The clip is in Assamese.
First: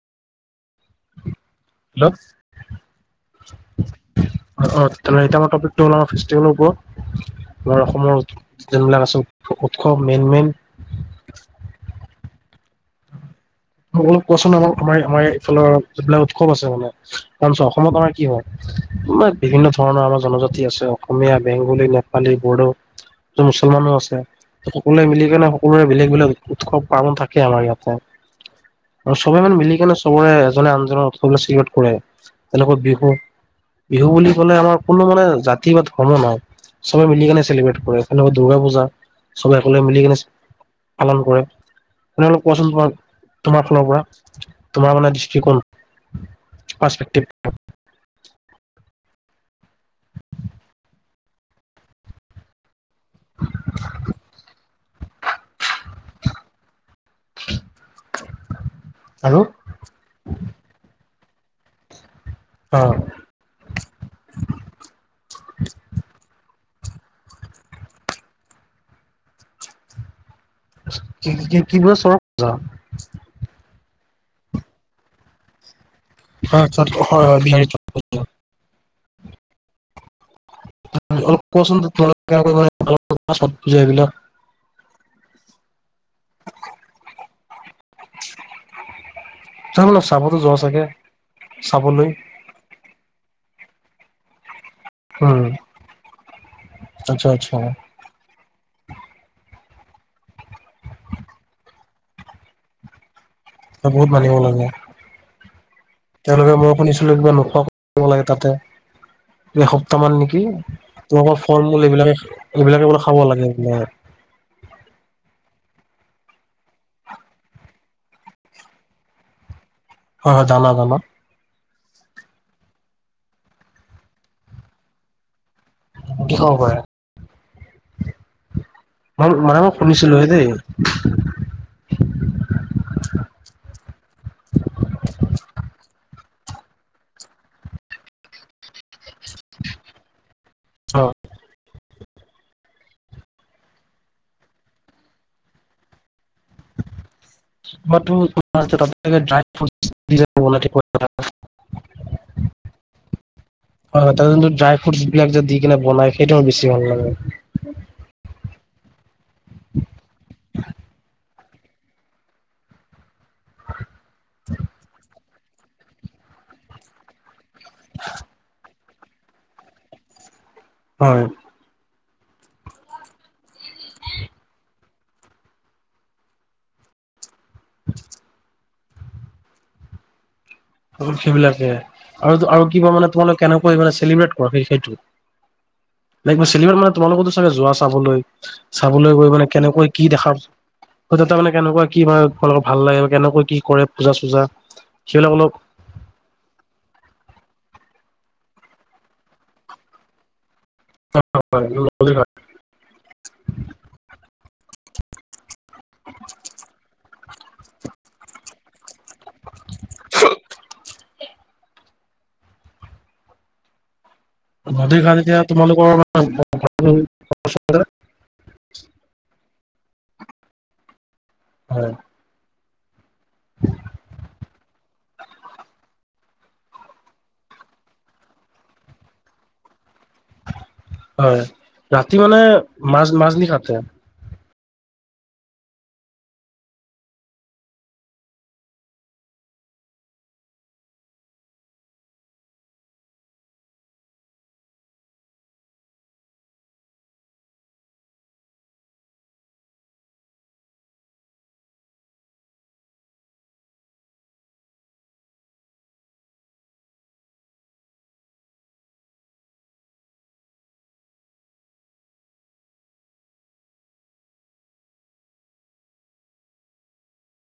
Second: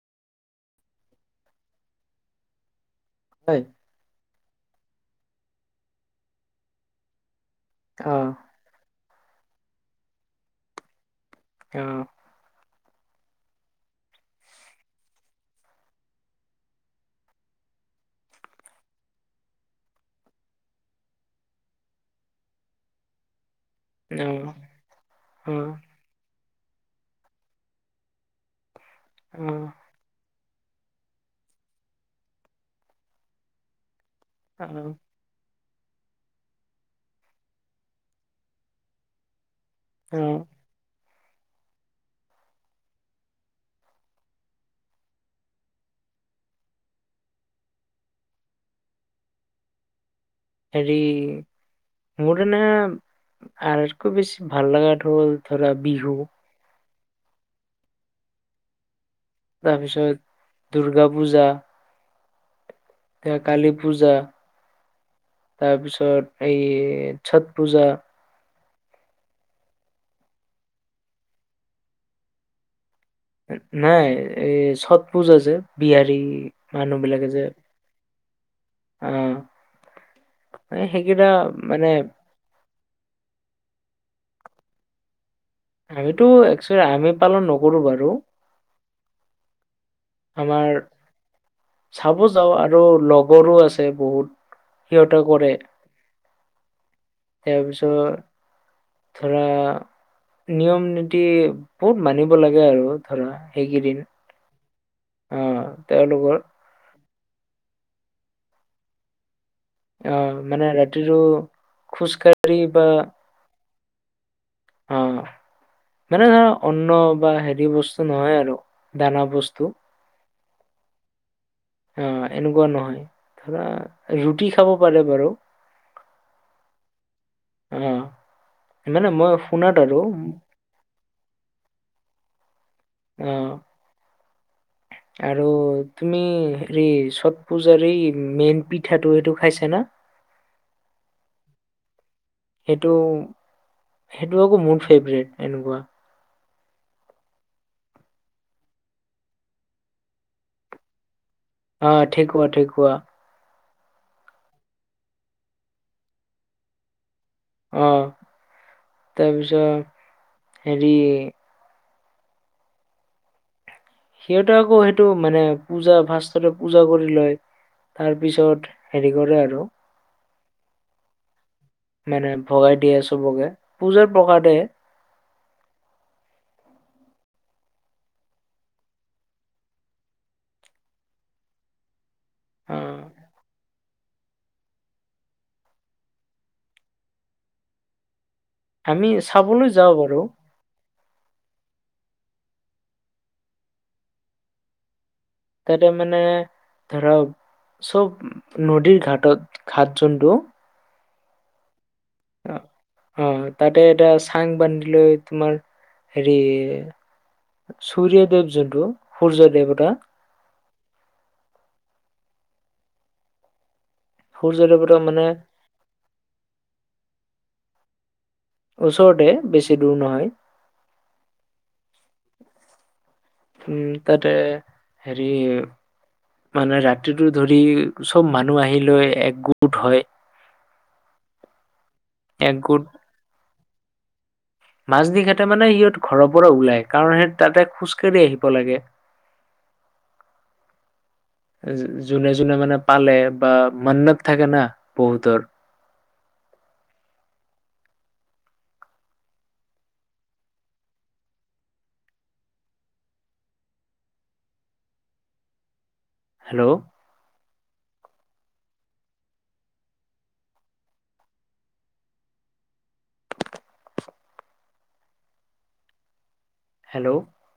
হেল্ল' অ হয় এতিয়া আমাৰ টপিকটো হল আমাৰ ফেছতিভেলৰ ওপৰত আমাৰ অসমৰ অ', এই বিলাক আচল উৎস মেইন মেইন অ মোক অলপ কোৱাচোন আমাৰ আমাৰ আমাৰ এইফালৰ যিবিলাক উৎসৱ আছে মানে কাৰণ চা অসমত আমাৰ কি হয় আমাৰ বিভিন্ন ধৰণৰ আমাৰ জনজাতি আছে অসমীয়া বেংগলী নেপালী বড়ো মুছলমানো অ', আছে সকলোৱে মিলি কেনে অ', সকলোৰে বেলেগ বেলেগ উৎসৱ পাৰন থাকে আমাৰ ইয়াতে। আৰু চবে মান অ', মিলি কেনে। কৰে এজনে আনজনৰ উৎসৱ চেলিব্ৰেট কৰে তেনেকৈ বিহু বিহু বুলি। অ', কোনো মানে জাতি বা ধৰ্ম নাই চবে মিলি কেনে চেলিব্ৰেট কৰে তেনেকুৱা দুৰ্গা পূজা। চবে একে মিলি কেনে অ', পালন কৰে তেওঁনে অল কোৱাচোন। তোমাৰ ফালৰ পৰা তোমাৰ মানে দৃষ্টিকোণ ফ্ৰাস্ট একটিভত। হেৰি। মোৰ ন আৰু বেছি ভাল লাগা হ'ল ধৰা বিহু। আৰু তাৰ পিছত দুৰ্গা পূজা। অ। এতিয়া কালী পূজা তাৰপিছত এই ছট পূজা। কি কৈছা চৰত পূজা। নাই এই ছট পূজা যে বিহাৰী মানুহ হয় বিলাকে হয় যে। বিহাৰী চৰক পূজা অ মানে সেইকেইটা মানে। গাওঁ ব্যৱহাৰ আমাৰ ছতপূজা এই বিলাক। আমিতো একচেল আমি পালন নকৰো বাৰু। ত ল চাবতো যোৱা চাগে চাবলৈ। যাউ আৰু লগৰো আছে বহুত। সিহটৰ উম কৰে আচ্ছা আচ্ছা তাৰপিছত। ধৰা নিয়ম নীতি বহুত মানিব লাগে আৰু ধৰা সেইকেইদিন। বহুত মানিব লাগে। অ তেওঁলোকৰ। তেওঁলোকে মই শুনিছিল কিবা নোখোৱা কৰিব লাগে তাতে। এসপ্তাহ মান আহ নেকি মানে ৰাতিটো তোমোকৰ ফল -মূল এইবিলাকে খোজকাঢ়ি এইবিলাকে বো খাব লাগে। অ মানে ধৰা অন্ন বা হেৰি বস্তু নহয় আৰু দানা বস্তু। হয় হয় দানা দানা। অ এনেকুৱা নহয় ধৰা ৰুটি খাব পাৰে বাৰু। ৰুটি খাব পাৰে। হ। মই মানে মই শুনিছিলো হেই দেই। অ। আৰু তুমি হেৰি ছট্ পূজাৰ এই মেইন পিঠাটো এইটো খাইছা না। অ সেইটো সেইটো আকৌ মোৰ ফেভৰেইট এনেকুৱা। তে ড্ৰাই ফ্ৰইট দি। অ ঠেকুৱা ঠেকুৱা। হয় হয় তাতে কিন্তু ড্ৰাই ফ্ৰুইটছ বিলাক যে দি কিনে বনাই সেইটো মোৰ বেছি ভাল লাগে। অ তাৰপিছত হেৰি। সিহঁতে আকৌ সেইটো মানে পূজা ফাসততে পূজা কৰি লয় তাৰপিছত। হেৰি কৰে আৰু। হয়। মানে ভগাই দিয়ে চবকে পূজাৰ প্ৰসাদে। সেইবিলাকে আৰু আৰু অ কিবা মানে তোমালোক কেনেকৈ মানে চেলিব্ৰেট কৰা সেই সেইটো। লাইক ম চেলিব্ৰেইট মানে তোমালোকে তো চাগে যোৱা চাবলৈ আমি চাবলৈ গৈ মানে যাওঁ কেনেকৈ কি বাৰু দেখা। হয়, তাৰমানে, কেনেকুৱা কি হয়, তোমালোকৰ ভাল লাগে বা কেনেকুৱা কি কৰে পূজা- চূজা। সেইবিলাক অলপ তাতে মানে, ধৰক, চব নদীৰ ঘাটত ঘাট যোনটো [unintelligible] অ', অ' তাতে এটা চাং বান্ধি লৈ তোমাৰ হেৰি সূৰ্য্যদেৱ যোনটো সূৰ্যদেৱতা সূৰ্য দেৱতা গোটেই গাঁৱত মানে এতিয়া তোমালোকৰ [unintelligible] ওচৰতে, বেছি দূৰ নহয়। হয়। উম, তাতে হেৰি মানে, ৰাতিটো ধৰি চব মানুহ আহি লৈ একগোট হয়। হয়, ৰাতি মানে একগোট মাজ, মাজনিশাতে মাজনিশাতে মানে সিহঁত ঘৰৰ পৰা ওলাই। কাৰণ, সেই তাতে খোজকাঢ়ি আহিব লাগে। [unintelligible] যোনে, যোনে মানে পালে, বা মন্নত থাকে না বহুতৰ হেল্ল'। হেল্ল'।